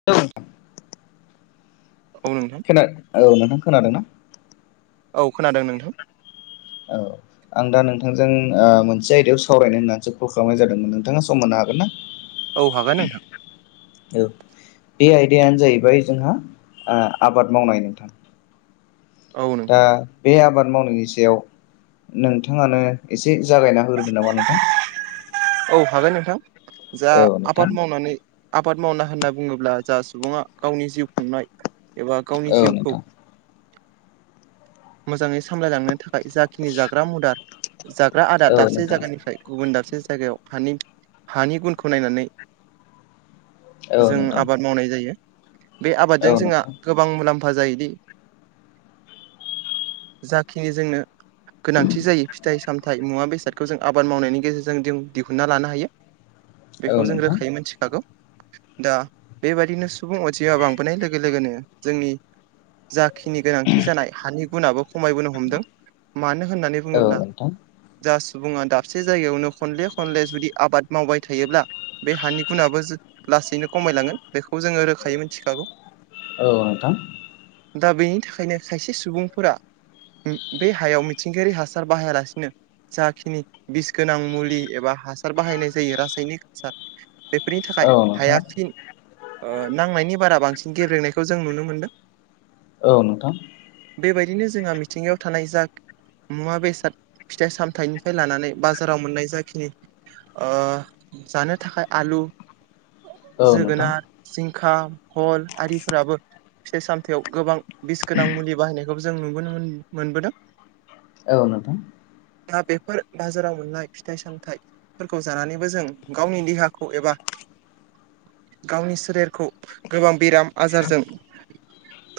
[unintelligible] औ नोंथां खोना औ नोंथां खोनादों ना? औ खोनादों नोंथां। औ आं दा नोंथांजों ओ मोनसे आयदायाव सावरायनो होननानैसो कल खालामनाय जादोंमोन नोंथाङा सम होनो हागोन ना? औ हागोन नोंथां औ बे आयदायानो जाहैबाय जोंहा ओ आबाद मावनाय नोंथां औ दा नोंथां बे आबाद मावनायनि सायाव नोंथाङानो एसे जागायना होग्रोदो नामा नोंथां। औ हागाय नोंथां जा औ नोंथां आबाद मावनानै आबाद मावना होनना बुङोब्ला जा सुबुङा गावनि जिउ खुंनाय एबा गावनि औ नोंथां जिउखौ मोजाङै सामलायलांनो थाखाय जाखिनि जाग्रा मुदार जाग्रा आदार औ दाबसे नोंथां जायगानिफ्राय गुबुन दाबसे जायगायाव हानि हानि गुनखौ नायनानै औ जों नोंथां आबाद मावनाय जायो बे आबादजों औ जोंहा नोंथां गोबां मुलाम्फा जायोदि। जाखिनि जोंनो गोनांथि जायो फिथाइ साम फिथथाय मुवा बेसादखौ जों आबाद मावनायनि गेजेरजों जों दिहुनन्ना लानो हायो। बेखौ औ जों नोंथां रोखायै मिथिखागौ दा बेबायदिनो सुबुं अनजिमा बांबोनाय लोगो लोगोनो जोंनि जाखिनि गोनांथि जानाय हानि गुनआो खमायबोनो हमदों। मानो होननानै औ बुङोब्ला नोंथां जा सुबुङा दाबसे जायगायावनो खनले खनले जुदि आबाद मावबाय थायोब्ला बे हानि गुनाबो लासैनो खमायलांगोन बेखौ जोङो रोखायै मिथिखागौ। औ नोंथां। दा बेनि थाखायनो खायसे सुबुं फोर बे हायाव मिथिंगायारि हासार बाहायालासिनो जाखिनि बिस गोनां मुलि एबा हासार बाहायनाय जायो रासायनिक हासार बेफोरनि थाखाय औ नोंथां औ हाया नोंथां फिन नांनायनि बारा बांसिन गेल्लेनायखौ जों नुनो मोनदों। औ नोंथां। बेबायदिनो जोंहा मिथिंगायाव थानाय जा मुवा बेसाद फिथाइ सामथाइनिफ्राय लानानै बाजाराव मोननाय जाखिनि ओ जानो थाखाय आलु जोगोनार जिंखा फल आरिफोराबो फिथाइ सामथायाव गोबां बिस गोनां मुलि बाहायनाय बेखौ जों मोन मोनबोदों। औ नोंगौ। दा बेफोर बाजाराव मोननाय फिथाइ सामथाइ फोरखौ जानानैबो जों गावनि देहाखौ एबा गावनि सोलेरखौ गोबां बेराम आजारजों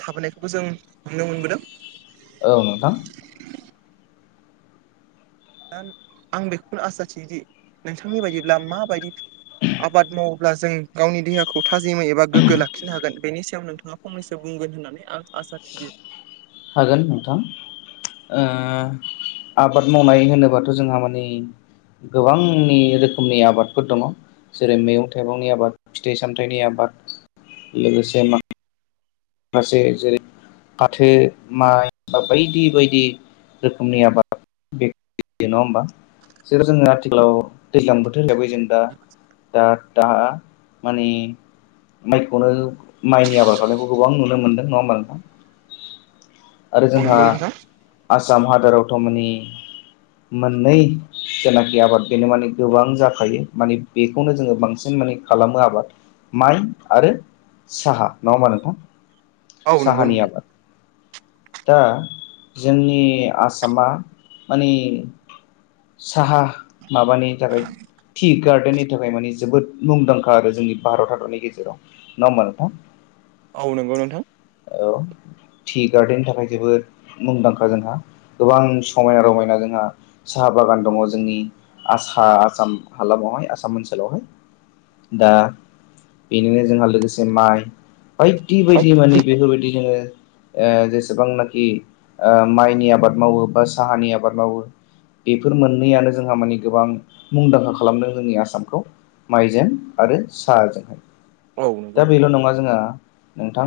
थाबोनायखौबो जों नुनो मोनबोदों। औ नोंथां। दा आं बेखौनो आसा थियोदि नोंथांनि बायदिब्ला माबायदि आबाद मावोब्ला जों गावनि देहाखौ थाजिमै एबा गोग्गो लाखिनो हागोन बेनि सायाव नोंथाङा खमैसो बुंगोन होननानै आं आसा थियो हागोन नोंथां आबाद मावनाय होनोबाथ' जोंहा माने गोबांनि रोखोमनि आबादफोर दङ जेरै मैगं थाइगंनि आबाद फिथाइ सामथाइनि आबाद लोगोसे मा माखासे जेरै फाथो माइ बा बायदि बायदि रोखोमनि आबाद बेयो नङा होम्बा बेखौ जोङो आथिखालाव दैज्लां बोथोर लायबाय जों दा दा दा माने माइखौनो माइनि आबाद खालाम गोबां नुनो मोनदों नङाोमानोनथां आरो औ जोंहा नंगौ नोंथां आसाम हादोराव थ' मे मोननै जेनाखि आबाद बेनो माने गोबां जाखायो माने बेखौनो जोङो बांसिन माने खालामो आबाद। माइ आरो साहा नङा होमा नोंथां औ नंगौ साहानि नोंथां आबाद। दा जोंनि आसामा माने साहा माबानि जाबाय टि गार्डेननि थाखाय माने जोबोद मुंदांखा आरो जोंनि भारत हादरनि गेजेराव नङा होम्बा नोंथां औ नोंगौ नोंथां औ टि गार्डेननि थाखाय जोबोद मुंदांखा जोंहा गोबां समायना रमायना जोंहा साहा बागान दङ जोंनि आ आसाम हालामावहाय आसाम ओनसोलावहाय दा बेनिनो जोंहा लोगोसे माइ बाय बिदि बायदि माने बेफोरबायदि जोङो जेसेबांनाखि माइनि आबाद मावो बा साहानि आबाद मावो बेफोर मोननैयानो जोंहा मानि गोबां मुंदांखा खालामदों जोंनि आसामखौ माइजों आरो साहाजोंहाय औ नंगौ दा नोंथां बेल' नङा जोंहा नोंथां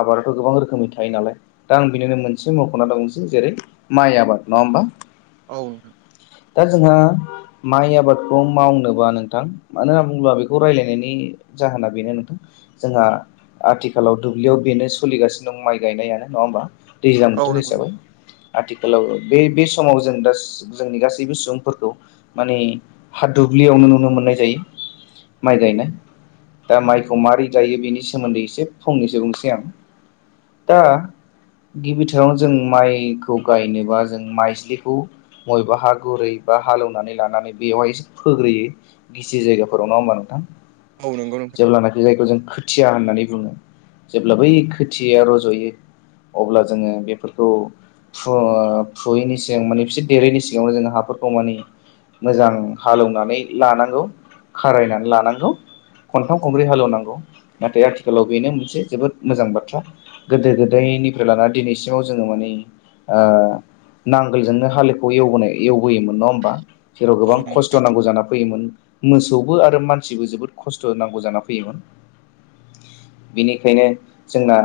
आबादाथ' गोबां रोखोमनि थायो नालाय दा आं बिनिनो मोनसे मख'ना दंसै जेरै माइ आबाद नङा होम्बा औ दा जोंहा माइ आबादखौ मावनोबा नोंथां मानो होनना बुङोब्ला बेखौ रायलायनायनि जाहोना बेनो नोंथां जोंहा आथिखालाव दुब्लियाव बेनो सोलिगासिनो दं माइ गायनायानो नङा होम्बा दैज्लां औ बोथोर नंगौ हिसाबै नोंथां। आथिखालाव बे बे समाव जों दा जोंनि गासैबो सुबुंफोरखौ माने हा दुब्लियावनो नुनो मोननाय जायो माइ गायनाय दा माइखौ माबारै गायो बेनि सिगां सोमोन्दै एसे फंनैसो बुंसै आं दा गिबिथाराव जों माइखौ गायनोबा जों माइस्लिखौ बबेबा हा गुरै बा हालेवनानै लानानै बेयावहाय एसे फोग्रोयो गिसि जायगाफोराव ना होमबा नोंथां औ नंगौ नोंथां जेब्लानाखि जायगायाव जोंथि खोथिया होननानै बुङो जेब्ला बै खोथियाया रज'यो अब्ला जोङो बेफोरखौ फु फुयैनि सिगां माने बिसोर देरैनि सिगाङावनो जोङो हाफोरखौ माने मोजां हालौवनानै लानांगौ खारायनानै लानांगौ खनथाम खनब्रै हालेवनांगौ नाथाय आथिखालाव बेनो मोनसे जोबोद मोजां बाथ्रा गोदो गोदायनिफ्राय लानानानै दिनैसिमाव जोङो माने नांगोलजोंनो हालोखौ एवोनाय एवबोयोमोन नङा होम्बा जेराव गोबां औ नंगौ खस्थ' नांगौ जान फैयोमोन मोसौबो आरो मानसिबो जोबोद खस्थ' नांगौ जाना फैयोमोन बेनिखायनो जोंना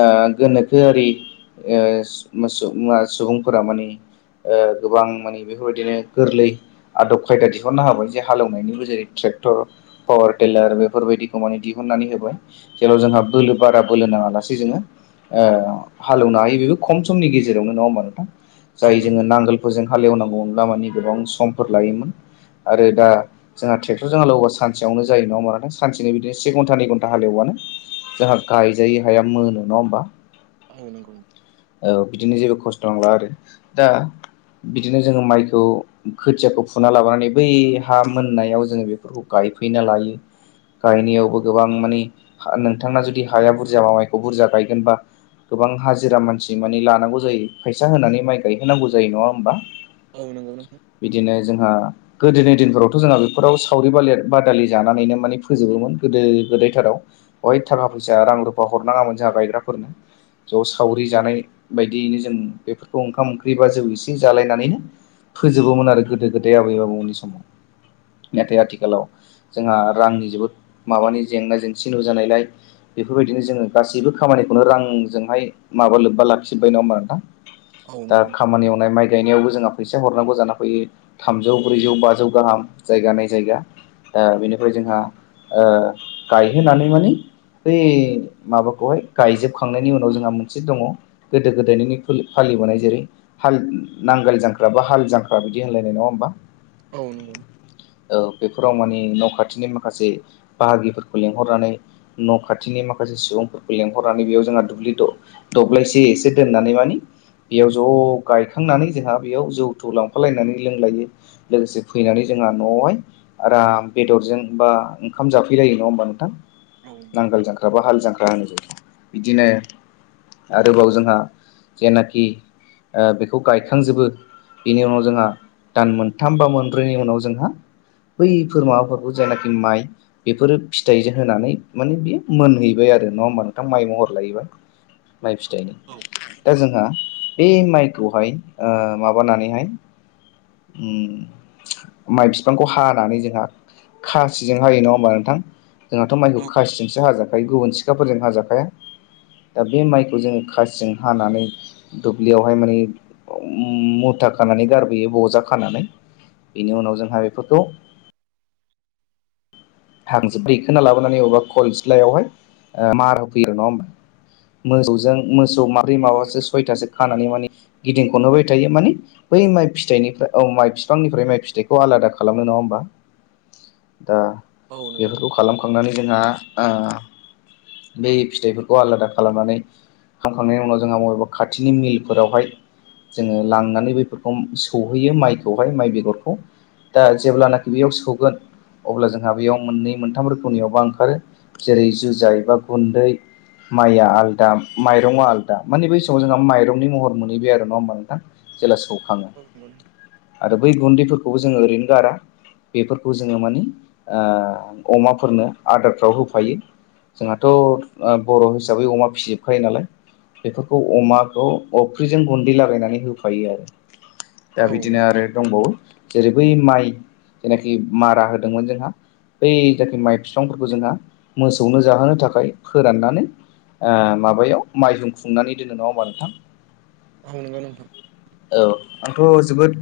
ओ गोनोखोआरि ओ सु मोसु सुबुंफोरा माने ओ गोबां माने बेफोरबायदिनो गोरलै आदब खायदा दिहुननो हाबाय जे हालेवनायनिबो जेरै ट्रेक्टर पावार टिलार बेफोरबायदि कमनेटि नानै होबाय जेराव जोंहा बोलो बारा बोलो नाङा लासेै जोङो ओ हाल एवनो हायो बेबो खम समनि गेजेरावनो नङा होमबा नोंथां औ जाय नंगौ जोङो नांगोल हजों हालेवनांगौमोनब्ला माने गोबां समफोर लायोमोन। आरो दा जोंहा ट्रेक्टरजों हाल एवबा सानसेयावनो जायो नङा होमबा नोंथां सानसेनो बिदिनो से घन्टा नै घन्टा हालेवानो जोंहा गायजायै हाया मोनो नङा होमबा औ नंगौ औ बिदिनो जेबो खस्थ' नांला आरो दा बिदिनो जोङो माइखौ खोथियाखौ फुना लाबोनानै बै हा मोननायाव जोङो बे बेफोरखौ गायफैना लायो गायनायाव गोबां माने नोंथांना जुदि हाया बुरजा माबाइखौ बुरजा गायगोनबा गोबां हाजिरा मानसि माने लानांगौ जायो फैसा होनानै माइ गायहोनांगौ जायो नङा होम्बा औ नंगौ नोंथां बिदिनो जोंहा गोदोनि दिनफोरावथ' जोंहा बेफोराव सावरि बादालि जानानैनो माने फोजोबोमोन। गोदो गोदायथाराव बहाय थाखा फैसा रां रुफा हरनाङामोन जोंहा गायग्राफोरनो ज' सावरि जानाय बायदियैनो जों बेफोरखौ ओंखाम ओंख्रि बा जौ एसे जालायनानैनो फोजोबोमोन आरो गोदो गोदाय आबै आबौमोननि समाव। नाथाय आथिखालाव जोंहा रांनि जोबोद माबानि जेंना जेंसि नुजानायलाय बेफोरबायदिनो जोङो गासैबो खामानिखौनो रांजोंहाय माबा लोब्बा लाखिबाय न ओमबा नोंथां औ दा नंगौ खामानि मावनाय माइ गायनायावबो जोंहा फैसा हरनांगौ जाना फैयो थामजौ ब्रैजौ बाजौ गाहाम जायगा नायै जायगा। ओ बेनिफ्राय जोंहा ओ गायहोनानै माने बै माबाखौहाय गायजोबखांनायनि उनाव जोंहा मोनसे दङ गोदो गोदायनिनो फोलि फालिबोनाय जेरै हाल नांगोल जांख्रा बा हाल जांख्रा बिदि होनलायनाय नङा होमबा। औ नंगौ औ बेफोराव माने न' खाथिनि माखासे बाहागिफोरखौ लिंहरनानै न' खाथिनि माखासे सुबुंफोरखौ लेंहरनानै बेयाव जोंहा दुब्लि दर दब्लायसे एसे दोननानै माने बेयाव ज' गायखांनानै जोंहा बेयाव जौथु लांफालायनानै लोंलायो। लोगोसे फैनानै जोंहा न'आवहाय आराम बेदरजों बा ओंखाम जाफैलायो नङा होमबा नोंथां नांगोल जांख्रा बा हाल जांख्रा होनाय जायो बिदिनो आरोबाव जोंहा जेनाखि ओ बेखौ गायखांजोबो बेनि उनाव जोंहा दान मोनथाम बा मोनब्रैनि उनाव जोंहा बैफोर माबाफोरखौ जायनाखि माइ बेफोरो फिथाइजों होनानै माने बेयो मोनहैबाय आरो नङा होमबा नोंथां माइ महरलायोबा। माइ फिथाइनि औ दा जोंहा बे माइखौहाय ओ माबानानैहाय उम माइ बिफांखौ हानानै जोंहा खासिजों हायो नङा होनबा नोंथां जोंहाथ' माइखौ औ खासिजोंसो हाजाखायो गुबुन सिखाफोरजों हाजाखाया। दा बे माइखौ जों खासिजों हानानै दुब्लियावहाय माने मुथा खानानै गारबोयो बजा खानानै बेनि उनाव जोंहा बेफोरखौ [unintelligible] दैखांना लाबोनानै अबेबा खनस्लायावहाय मार होफैयो नङा होमबा मोसौजों मोसौ माब्रै औ माबासो नंगौ सयथासो खानानै माने गिदिंख'नहोबाय थायो माने बै माइ फिथाइनिफ्राय औ माइ बिफांनिफ्राय माइ फिथाइखौ आलादा खालामनो नङा होमबा दा औ नंगौ औ नंगौ बेफोरखौ खालामखांनानै जोंहा ओ बै फिथाइफोरखौ आलादा खालामनानै खामखांनायनि उनाव जोंहा बबेबा खाथिनि मिलफोरावहाय जोङो लांनानै बैफोरखौ सौहैयो माइखौहाय माइ बेगरखौ दा जेब्लानाखि बेयाव सौगोन अब्ला जोंहा बेयाव मोननै मोनथाम रोखोमनियावबा ओंखारो जेरै जुजाइ बा गुन्दै माइया आलादा माइरङा आलदा माने बै समाव जोंहा माइरंनि महर मोनहैबाय आरो नङाहोमबा नोंथां जेब्ला सौखाङो आरो बै गुन्दैफोरखौबो जोङो ओरैनो गारा बेफोरखौ जों जोङो माने आ अमाफोरनो आदारफ्राव होफायो। जोंहाथ' अ बर' हिसाबै अमा फिसिजोबखायो नालाय बेफोरखौ अमाखौ अफ्रिजों गुन्दै लागायनानै होफायो आरो। दा औ बिदिनो नंगौ आरो दंबावो जेरै बै माइ जेनाखि मारा होदोंमोन जोंहा बै जाखि माइ बिफांफोरखौ जोंहा मोसौनो जाहोनो थाखाय फोराननानै आ माबायाव माइहुं खुंनानै दोनो नङा होमबा नोंथां। ओ नंगौ नोंथां औ आंथ' जोबोद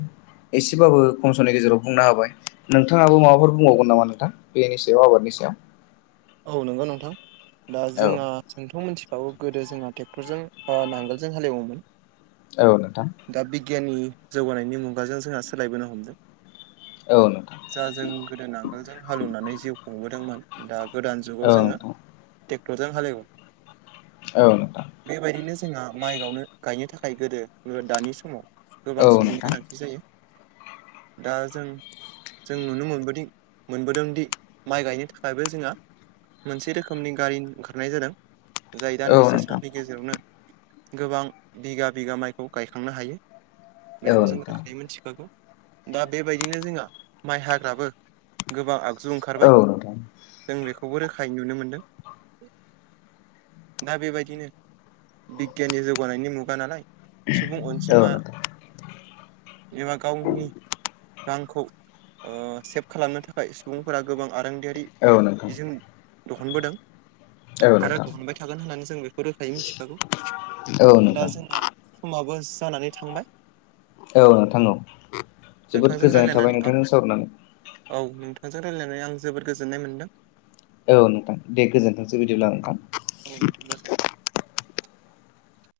एसेबाबो खम समनि गेजेराव बुंना होबाय नोंथाङाबो माबाफोर बुंबावगोन नामा नोंथां बेनि सायाव आबादनि सायाव औ नंगौ नोंथां दा औ जोंङा जोंथ' मिथिखाबो गोदो जोंहा ट्रेक्टरजों अ नांगोलजों हालेवोमोन औ नोंथां दा बिगियाननि जौगानायनि मुगाजों जोंहा सोलायबोनो हमदों औ नोंथां जा जों गोदो आगोलजों हालौवनानै जिउ खुंबोदोंमोन दा गोदान जुगाव औ जोङो नोंथां टेक्टरजों हालेव औ नोंथां बेबायदिनो जोंहा माइ गावनो गायनो थाखाय गोदो दानि समाव गोबां औ सुबुंनि नोंथां गोनांथि जायो दा जों जों नुनो मोनबोदों मोनबोदोंदि माइ गायनो थाखायबो जोंहा मोनसे रोखोमनि गारि ओंखारनाय जादों जाय औ दान्दिसे नोंथां समनि गेजेरावनो गोबां बिगा बिगा माइखौ गायखांनो हायो औ बेखौबो जों नोंथां रोखायै मिथिखागौ दा बेबायदिनो जोंहा माइ हाग्राबो गोबां आगजु औ ओंखारबाय नोंथां जों बेखौबो रोखायै नुनो मोनदों दा बेबायदिनो बिगियाननि जौगानायनि मुगा नालाय सुबुं औ अनजिमा नोंथां एबा गावनि रांखौ ओ सेभ खालामनो थाखाय सुबुंफोरा गोबां आरोंदियारि औ नोंथां बिजों दहनबोदों औ आरो नोंथां दहनबाय थागोन होननानै जों बेखौ रोखायै मिथिखागौ औ दा नोंथां जोंना समाबो जानानै थांबाय औ नोंथां औ जोबोद नोंथांजों गोजोननाय थाबाय रायलायनानै आं नोंथांजों सावरायनानै औ नोंथांजों रायज्लायनानै आं जोबोद गोजोननाय मोनदों औ नोंथां दे गोजोनथोंसै बिदिब्ला ओंखाम औ नोंथां गोजों